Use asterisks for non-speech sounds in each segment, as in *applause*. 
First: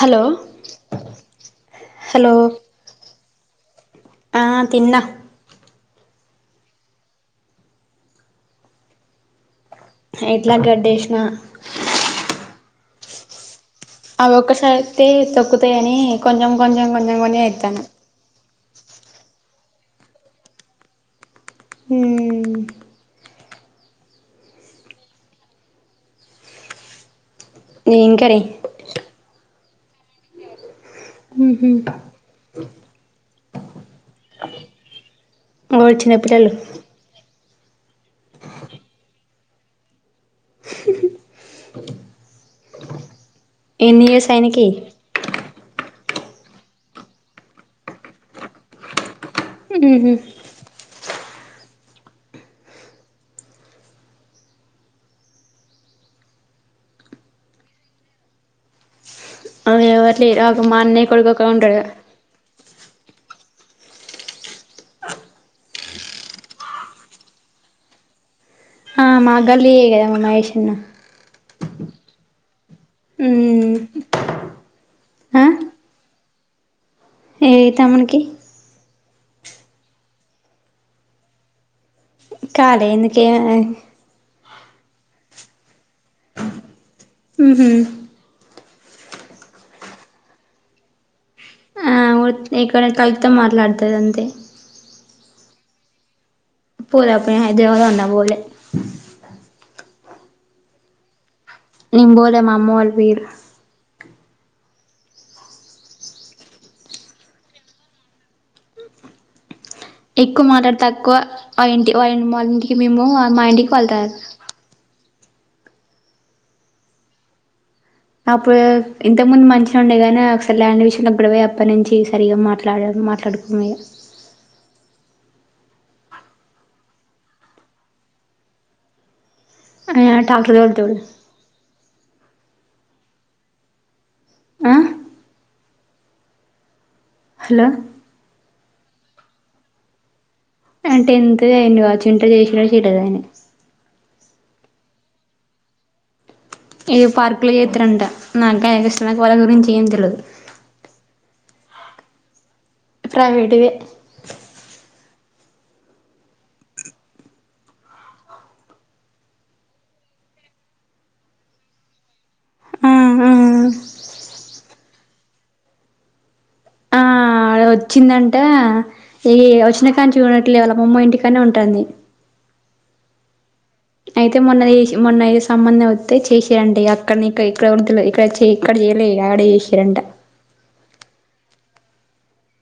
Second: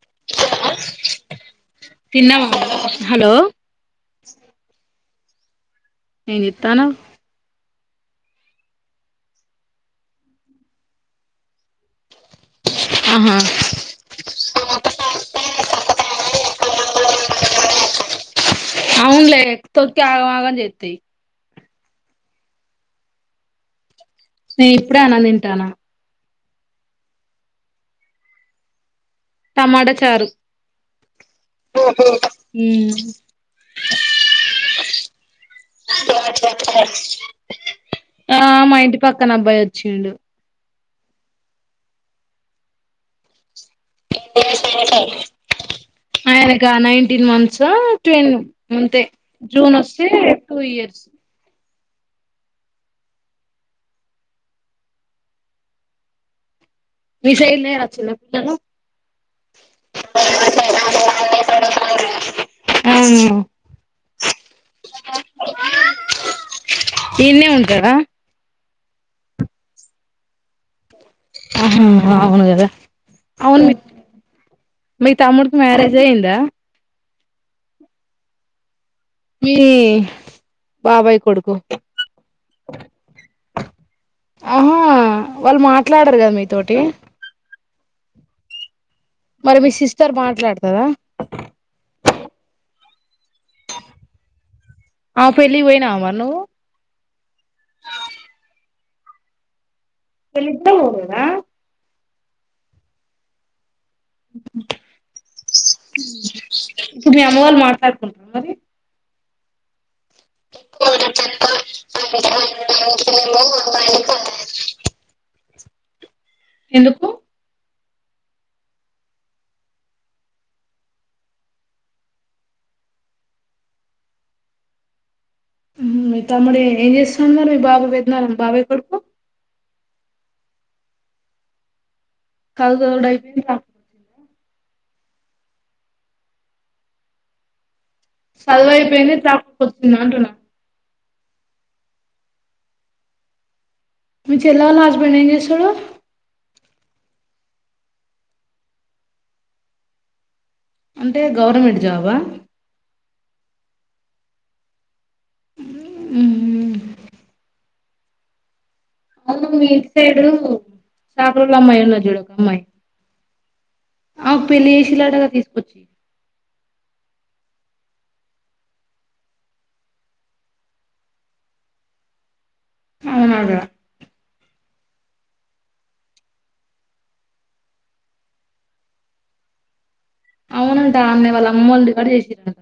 Hello hello తిన్నావా hello ఆఁ తిన్న. ఏం చేత్తన్నావ్? షెడ్ల గడ్డేసినా ఆహా అదొక్కసారేస్తే తొక్కుతాయని, కొంచెం కొంచెం, కొంచెం కొంచెం ఎత్తాన్న. అవునులే తొక్కి ఆగం ఆగం చెత్తాయ్. మ్ నే ఇప్పుడే అన్నం తింటాన. ఏం కర్రి టమాట చారు. ఓ చ్చ చిన్నపిల్లలు ఆ మా ఇంటి పక్కన అబ్బాయి వచ్చిండు. ఎన్ని ఇయర్స్ ఆయనకి ఆయనకా, నైన్టీన్ మంత్స్ ఆ ట్వెన్ ఉంతే. జూన్ ఒస్తే టూ ఇయర్స్. మీ సైడ్ లేరా చిన్నపిల్లలు ఎవ్వరు లే ఒక మా అన్నయ్య కొడుకు ఒక్కడే ఉంటాడు ఇగ ఈన్నే ఉంటాడ. ఆ మా గల్లియే కదా మహేష్ అన్న ఆహా అవును కద! మీ ఆ తమ్ముడికి మ్యారేజ్ అయ్యిందా? ఏ తమ్మునికి? మీ బాబాయి కొడుకు. కాలే ఎందుకే? ఆహా వాళ్ళు మాట్లాడరు కదా మీతోటి. మ్హు మరి మీ సిస్టర్ మాట్లాడతదా ఆ ఒ ఇక్కడ కలుపుతో మాట్లాడుతది అంతే. ఆ పెళ్లికి పోయినావా మరి నువ్వు? పోలే పోయినయి దేవదా అన్న పోలే. వీళ్లిద్దర్ పోలేదా? మేం పోలె మా అమ్మవాళ్ళు పోయిర్రు. మ్ ఇప్పుడు మీ అమ్మ వాళ్ళు మాట్లాడుకుంటార మరి ఎక్కువ మాటడ తక్కువ. వా ఇంటి వాళ్ ఇంమాల్ ఇంటికి మేము పోము. వా మా ఇంటికి వాళ్ళు రారు. ఎందుకు అప్పుడు, ఇంతకు ముందు మంచిగా ఉండే గానీ ఒకసారి ల్యాండ్ విషయంలో గొడవాయ అప్పటి నుంచి సరిగా మాట్లాడడు. మాట్లాడుకొము మ్ మీ తమ్ముడు ఎ ఏం చేస్తున్నాడు మరి మీ బాబాయ్ పెదనాన్న బాబాయ్ కొడుకు? యా ట్రాక్టర్ తోలుతుడు. కలు దోలుడు అయిపోయిందిరా? ఆ హలో చదువైపోయింది ట్రాక్టర్ తోలుతున్న అంటున్నా అంటే ఇంతగా ఏంది వాడు చింత చేసినడా చేయలేదా అని. మీ చెల్లి వాళ్ళ హస్బెండ్ ఏం చేస్తడు? ఏ పార్కులు చేత్తారంట. నాక్ గాని ఏం తెలుసు నాకు వాళ్ల గురించి ఏం తెల్వదు. అంటే గవర్నమెంట్ జాబా? ప్రైవేట్ దె మ్ అవును మీ ఇంటి సైడు చాకలోళ్ళ అమ్మాయి ఉన్నది చూడు ఒక అమ్మాయి ఆఆ అవ్ పెళ్లి ఏసిల్లటగా తీసుకొచ్చి ఆవిడ వచ్చిందంటే ఈ వచ్చినా కాంచి గూడా అట్లే వాళ్ళ అమ్మమ్మ ఇంటికాన్నే ఉంటాంది అవును అదే అయితే మొన్నదీశ్ మొన్న ఈ సంబంధం ఒత్తే చేసిరంట ఇగ అక్కడ్నే ఇక ఇక్కడ *unintelligible* ఇక్కడ చే ఇక్కడ జేయలే యాడే ఏశిరంట అవునంట ఆన్నె వాళ్ళ అమ్మోళి కాడ చేసిరన్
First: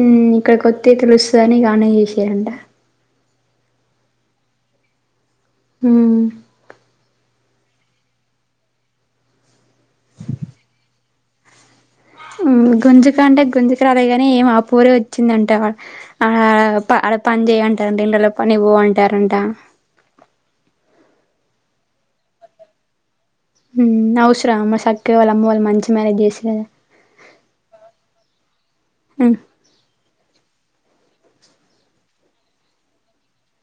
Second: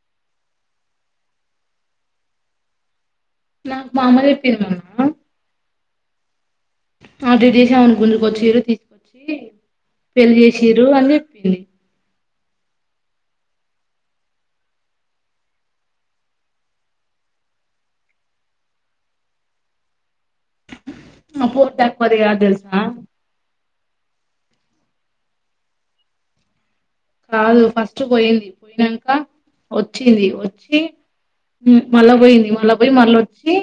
ఊ ఇక్కడికొత్తే తెలుస్సదని ఇగ ఆడ్నే చేసిరంట నాక్ మా అమ్మ చెప్పింది మొన్న హూ *unintelligible* గుంజుకొచ్చిరు *inaudible* పెళ్ళి చేసిర్రు అని చెప్పింది గుంజుకంటే గుంజుక రాలేగాని ఏమో ఆ పోరే ఒచ్చిందంట ఆ ఆప్ప ఆడ పని జయ్ అంటరంట ఇళ్లల్లో పని వో అంటరంట ఆ పోర్ తక్వదిగాద్ దెలుసా హ్మ్ అవసరం అమ్మ సక్కగా వాళ్ళ అమ్మ వాళ్ళు మంచి మ్యారేజ్ జేస్సే కాదు ఫస్ట్ బొయింది పోయినంక ఒచ్చింది ఒచ్చి మళ్ళా బోయింది మళ్ళా బొయి మళ్ళ ఒచ్చి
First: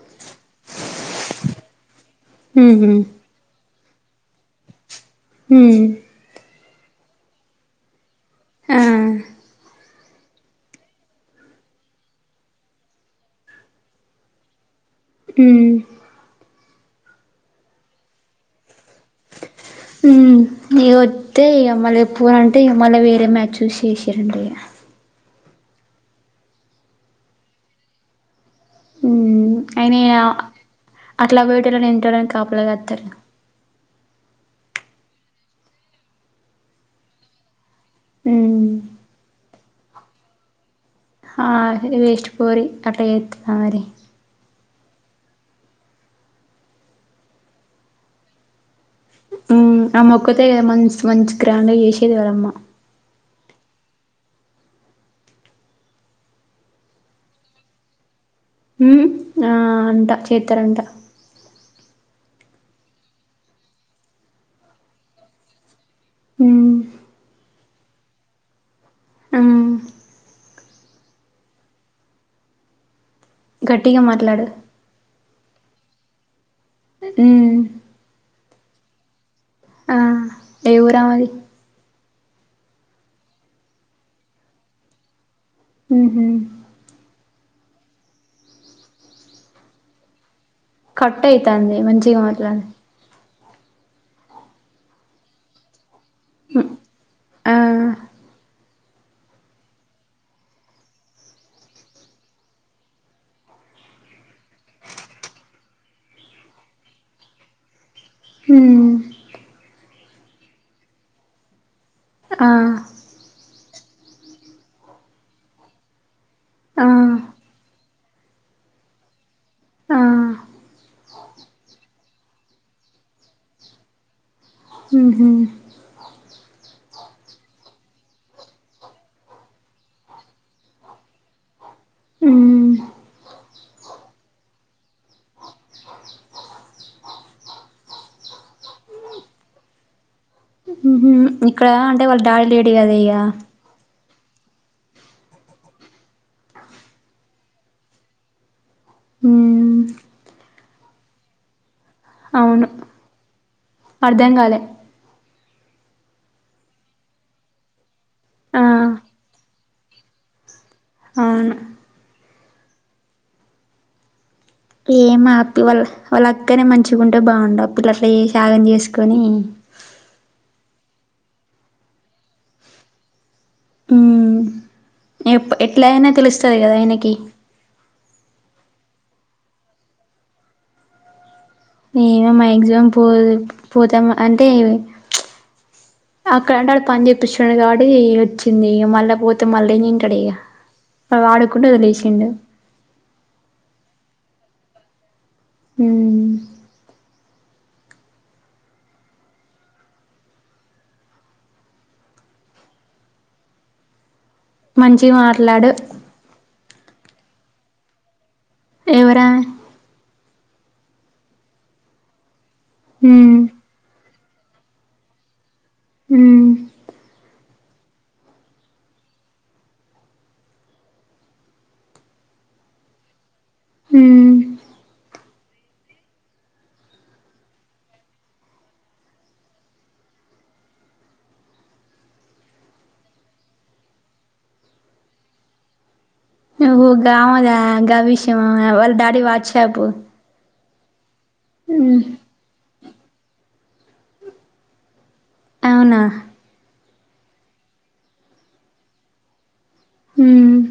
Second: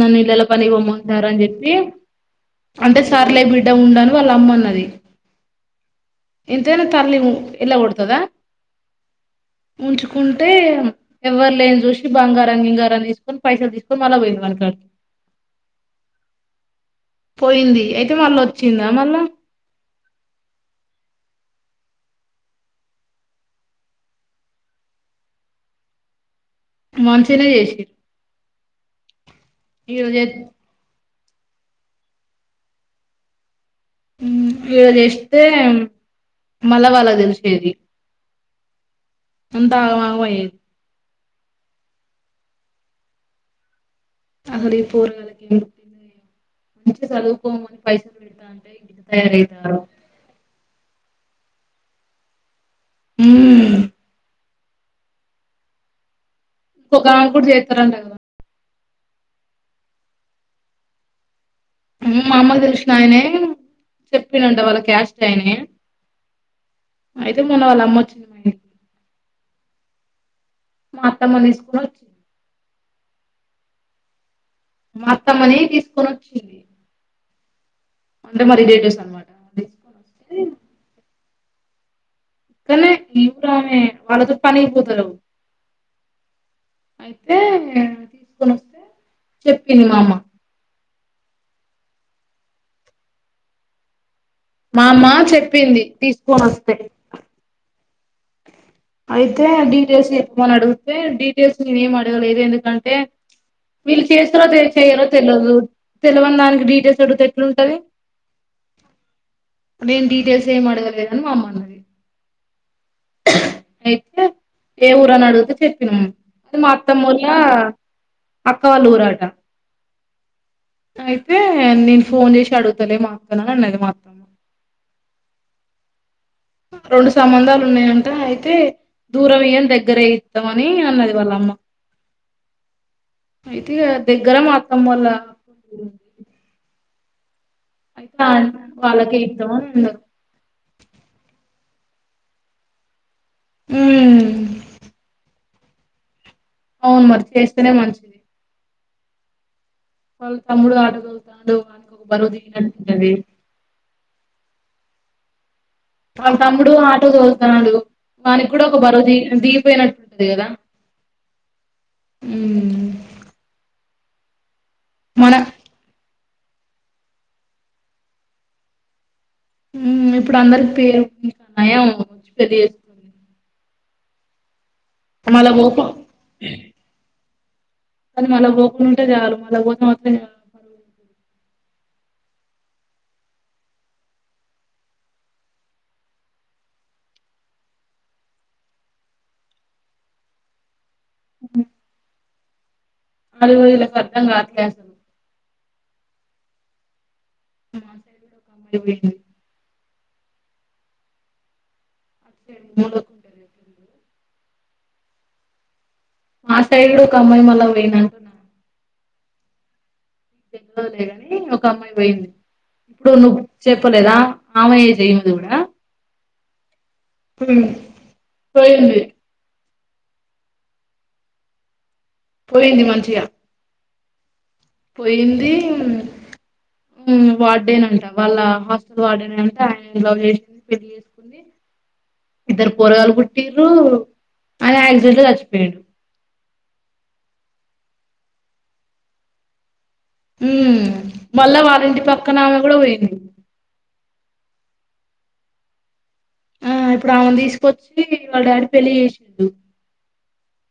నన్ను ఇళ్లల పనికి పొమ్మంటార్రు అని చెప్పి కదా అంటే సర్లే బిడ్డ ఉండు అని వాళ్ళ అమ్మన్నది హూ ఎంతైనా తల్లి ఉ ఎల్లగొడతదా ఆ ఉంచుకుంటే ఎవ్వరు లేంది చూసి బంగారం గింగారం తీసుకొని పైసలు తీసుకొని మళ్ళ వోయింది వాళ్ళ కాడికి ఊహ్ పోయింది అయితే మళ్ళొచ్చి ఊ ఇగొ త్తే ఇగ మళ్ళ పోనంటే ఇగ మళ్ళ వేరే మ్యాచ్ చూసేసిరంట ఇగ మంచిగనే చేసిర్రు ఉమ్ ఆయన ఈరోజే అట్లా పోయేటోళ్ళని ఎన్ రోల్లని కాపలా గాత్తరు హూ ఇగ దెస్తే మళ్ళా వాళ్ళకి తెలిసిపోయేది ఊ అంతా ఆగమాగం అయ్యేది ఆ వేస్ట్ పోరి అట్లా జేత్తదా మరి అసల్ ఈ పోరగాలకి ఎందు *inaudible* మంచిగా చదువుకోమని పైసలు వెడతాన్ *inaudible* గిట్ట తయారైనారు తే మన్స్ మంచి గ్రాండ్ గ చేసేది వాళ్ళమ్మ ఊమ్ కొకామె గూడ జేత్తరంట గదా ఉ ఆ అంట చేత్తరంట మా అమ్మ తెలిసిన ఆయనే చెప్పిండంట వాళ్ళ క్యాస్ట్ ఆయనే ఉమ్ అయితే మొన్న వాళ్ళ అమ్మొచ్చి *inaudible* ఆ మా అత్తమ్మన్ ఈసుకోనొచ్చింది గట్టిగా మాట్లాడు మా అత్తమ్మనీ తీసుకొనొచ్చింది ఊ అంటే మా రిలేటివ్స్ అన్మాట ఆ *inaudible* ఏ ఊరు ఆమెది ఇక్కన్నే ఈ ఊరామె వాళ్ళతో పనైపోతలేవ్ ఉహు అయితే తీసుకోనెస్తే చెప్పింది మామ్మ కట్ అయితాంది మంచిగా మాట్లాడు. మామ్మ చెప్పింది తీసుకొని వస్తే ఆ అయితే డీటెయిల్స్ చెప్పమని అడిగితే డీటెయిల్స్ నేనేం అడగలేదు ఎందుకంటే వీళ్ళు చేస్తారో తె చేయ్రో తెలియదు తెలివని దానికి డీటెయిల్స్ అడితే ఎట్లుంటది. హుమ్ నేను డీటెయిల్స్ ఏమి అడగలేదని మా అమ్మ అన్నది. ఆ అయితే ఏ ఊరని అడిగితే చెప్పినం మా ఆ అత్తమ్మోల్ల అక్కవాల్లూరట. ఆ అయితే నేను ఫోన్ జేసి అడుగుతలే మాక్కను అని అన్నది మా అత్తమ్మ. ఊహు. రెండు సంబంధాలు ఉన్నాయంట అయితే దూరం ఇయ్యను దగ్గరే ఇత్తం అని అన్నది వాళ్ళమ్మ. ఉ అయితే ఇగ దగ్గర మా అత్తమోల్ల బందువులు *inaudible* అయితే ఆయన వాళ్ళకే ఇత్తమని అని అన్నరు. ఊహూ ఇక్కడ అంటే వాళ్ డాడీ లేడు కద ఇగ. ఊ అవును మరి చేస్తేనే మంచిది. హ్మ్ వాళ్ళు తమ్ముడు ఆటో తోల్తాండు వాడికి ఒక బరువు అవును దిగినట్టు ఉంటది. అర్ధం కాలే వాల్తమ్ముడు ఆటో తోల్తాండు. వానికి ఆ కూడా ఒక బరువు దిగి దీగిపోయినట్టుంటది కదా. అవును. ఉమ్. ఏ మా మన అత్తయ్య వాళ్ళ వాళ్ళ అక్కనే మంచిగుంటే బాగుండు అప్పుట్లో అట్ల చేసి ఆగం చేసుకొని. ఇప్పుడు అందరి పేరు *inaudible* నయం పెళ్లి చేసుకుని *inaudible* ఉమ్ ఎప్ పోకు ఎట్లా అయినా తెలుస్తది కదా ఆయనకి. కానీ మళ్ళ పోకుండా ఉంటే చాలు మళ్ళా పోతే మాత్రం పరువుతీస్తది. ఏమో మాక్సిమం పోదు పోతే మా అంటే ప్చ్ అక్కడ అంటే ఆడు పని చేపిస్తుండు కాబట్టి వచ్చింది మళ్ళా పోతే మళ్ళా ఏం తింటాడు ఇగ. వాడుకొండు ఒదిలేసిండు. అదే వీళ్ళకు అర్ధం కావట్లే అసలు. ఉమ్. ఆ సైడు కుడా ఒక అమ్మాయి పొయ్యింది. తే *inaudible* జేసిల్లు మంచిగ్ మాట్లాడు. మా సైడ్ ఒక అమ్మాయి మళ్ళ పోయింది. అంటున్నారు. ఎవరామే? తెలుగొల్లెే కానీ ఒక అమ్మాయి పొయ్యింది, అప్పుడు ఉమ్ నువ్ చెప్పలేదా? ఆమె ఏజ్ ఈమిది కూడా. ఉమ్. పొయ్ పోయింది. పొయింది మంచిగా ఉమ్ పొయింది. ఉమ్ వార్డెన్ అంటా వాళ్ళ హాస్టల్ వార్డెనే అంట ఆయనని లవ్ చేసింది పెళ్లి చేసుకు ఉంది. ఇద్దరు పొరగాలు పుట్టిర్రు ఆయన యాక్సిడెంట్లో సచ్చిపోయిండు. ఓహో గావదా గా విశ్యమా వాళ్ డాడీ ది వాచ్ షాపు. ఉమ్ మళ్ళా వాలింటి పక్కనామె కూడా పోయింది. అవ్నా. ఆ ఇప్పుడు ఆమెను తీసుకొచ్చి వాళ్ డాడీ పెళ్ళి చేసిండు. హుమ్.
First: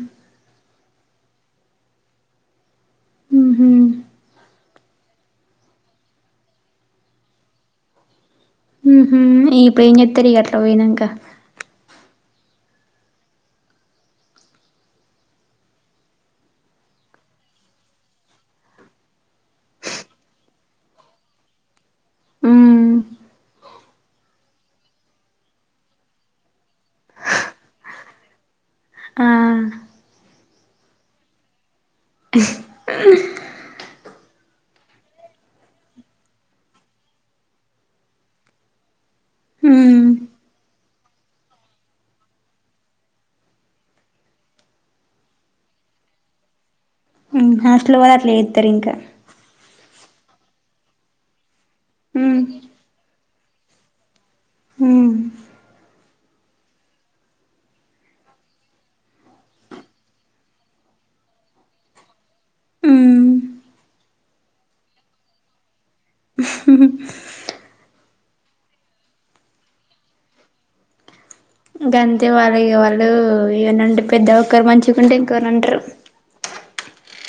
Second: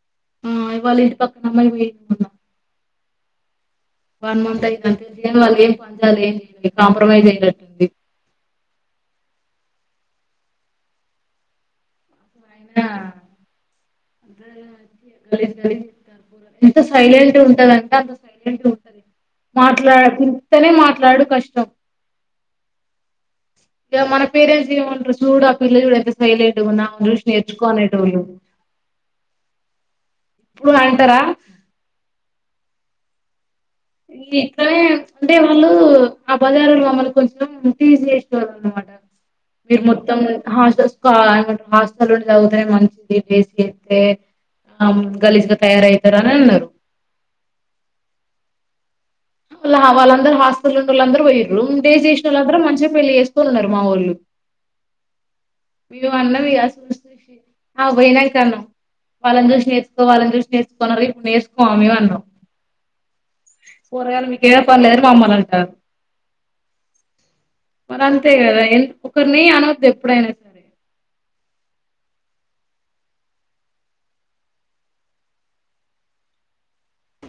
మాయి వాళ ఇంటి పక్కన్ అమ్మాయి పోయింది. మళ్ళ. ఉహ్ హు వన్ మంత్ అయితంది గని. తెలిసి వాళ్ళు ఏం పంచాయితీ ఏం చేయాలే, కాంప్రమైజ్ అయినట్టుంది. ఉహు ఇగిప్పుడు ఏం జెత్తరు ఇగ అట్లా పోయినంక. ఇద్దరూ మంచిగా ఆ గలీజ్ గలీజ్ ఉంటారు. ఎంత సైలెంట్ ఉంటదంటె, అంత సైలెంట్ ఉంటది. మాట్లా ఇంతనే మాట్లాడు కష్టం. ఉమ్ ఇగ మన పేరెంట్స్ ఏమంట్రు. సూడు ఆ పిల్ల చూడ ఎంత సైలట్ ఉందో ఆమెన్ చూష్ నర్చుకోనేటోళ్ళు. ఆఆ ప్పుడు అంటారా. క ఈ ఇట్లనే అంటే వాళ్ళు, ఆ బజారులో మమ్మల్ని కొంచెం, టీజ్ చేసెటోల్లనమాట్ మీరు ఉమ్ మొత్తం హాస్టల్స్ స్కో హాస్టలుండి చదువుతరెమో మీ *inaudible* తం గలీజ్గా తయారవుతారాని అన్నారు. హాస్టల్ పోయే అట్లా చేస్తారు ఇంకా. వాళ్ళందర హస్టల్ ఉన్నోళ్ళందరుూ, పోయ్యిర్రు. డేస్ ఉమ్ చేసినళ్ళందరు మంచిగా పెళ్లి చేస్ కున్నారు. మావోళ్ళు ఉమ్ మీవాన్నాం. ఇగ చూస్ చూసి ఆమ్ పోయినంకన్నం వాళ్లన్ చూసి నేర్చుకో, వాళ్లన్ చూసి నేర్చుకో అన్నారు గా. ఇప్పుడు నేర్స్కోవా మిం అన్నాం. ఉమ్ పోరగల్ మీకు ఏం పన్లేదనీ మామ్మల్ని అంటార్. హ మరి అంతే కదా. ఎంద్ ఒకర్ని అన్నోద్దు ఎప్పుడైనా. సరే గంతే మరి ఇగ వాళ్ళు ఏమనంటే, పెద్ద ఒకరు మంచిగుంటే ఇంకోర్నానంట్రు.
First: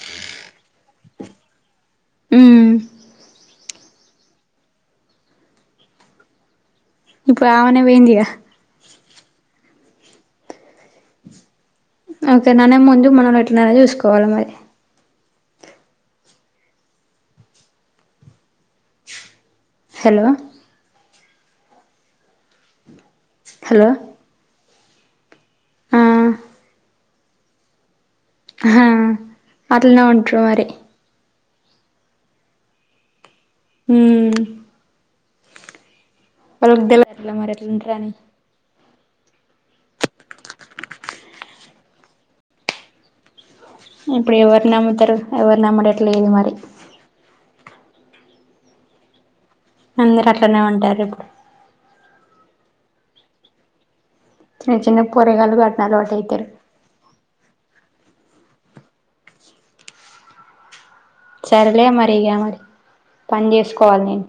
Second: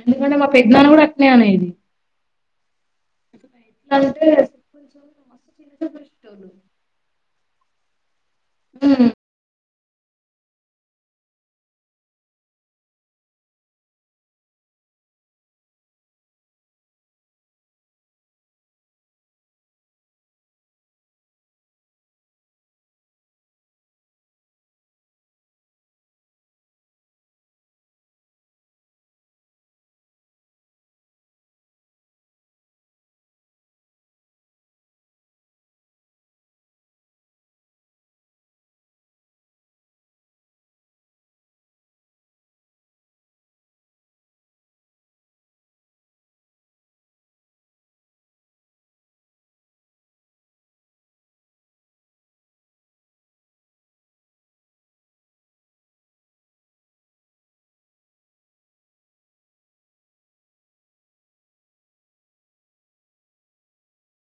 ఎందుకంటే, మా పెద్నాన్న కూడా అట్నే అనేది. ఉమ్ ఎట్లా అంటే సింపుల్ *inaudible* మస్తు ఫీలయితారు. ఇప్పుడ్ అవనే బోయిందిగా ఉమ్ ఓకర్ననే ముందు మనమెట్లునాదనేది చూసుకోవాలి మరి. హలో హలో ఆ ఆహా అట్లానే ఉంట్రు మరి. ఉమ్ వాళ్లకు దేల్వదుగా మరట్లుంట్రని ఇప్పుడు ఎవరిని నమ్ముతారు ఎవరినమ్మడట్లేదు మరి. అందరు అట్లనే ఉంటారిప్పుడు. చిన్న చిన్న పోరగాలు గూడ్ అట్నే అలవాటైతరు. సరేలే మరిగా మరి పని చేసుకోవాలి నేను.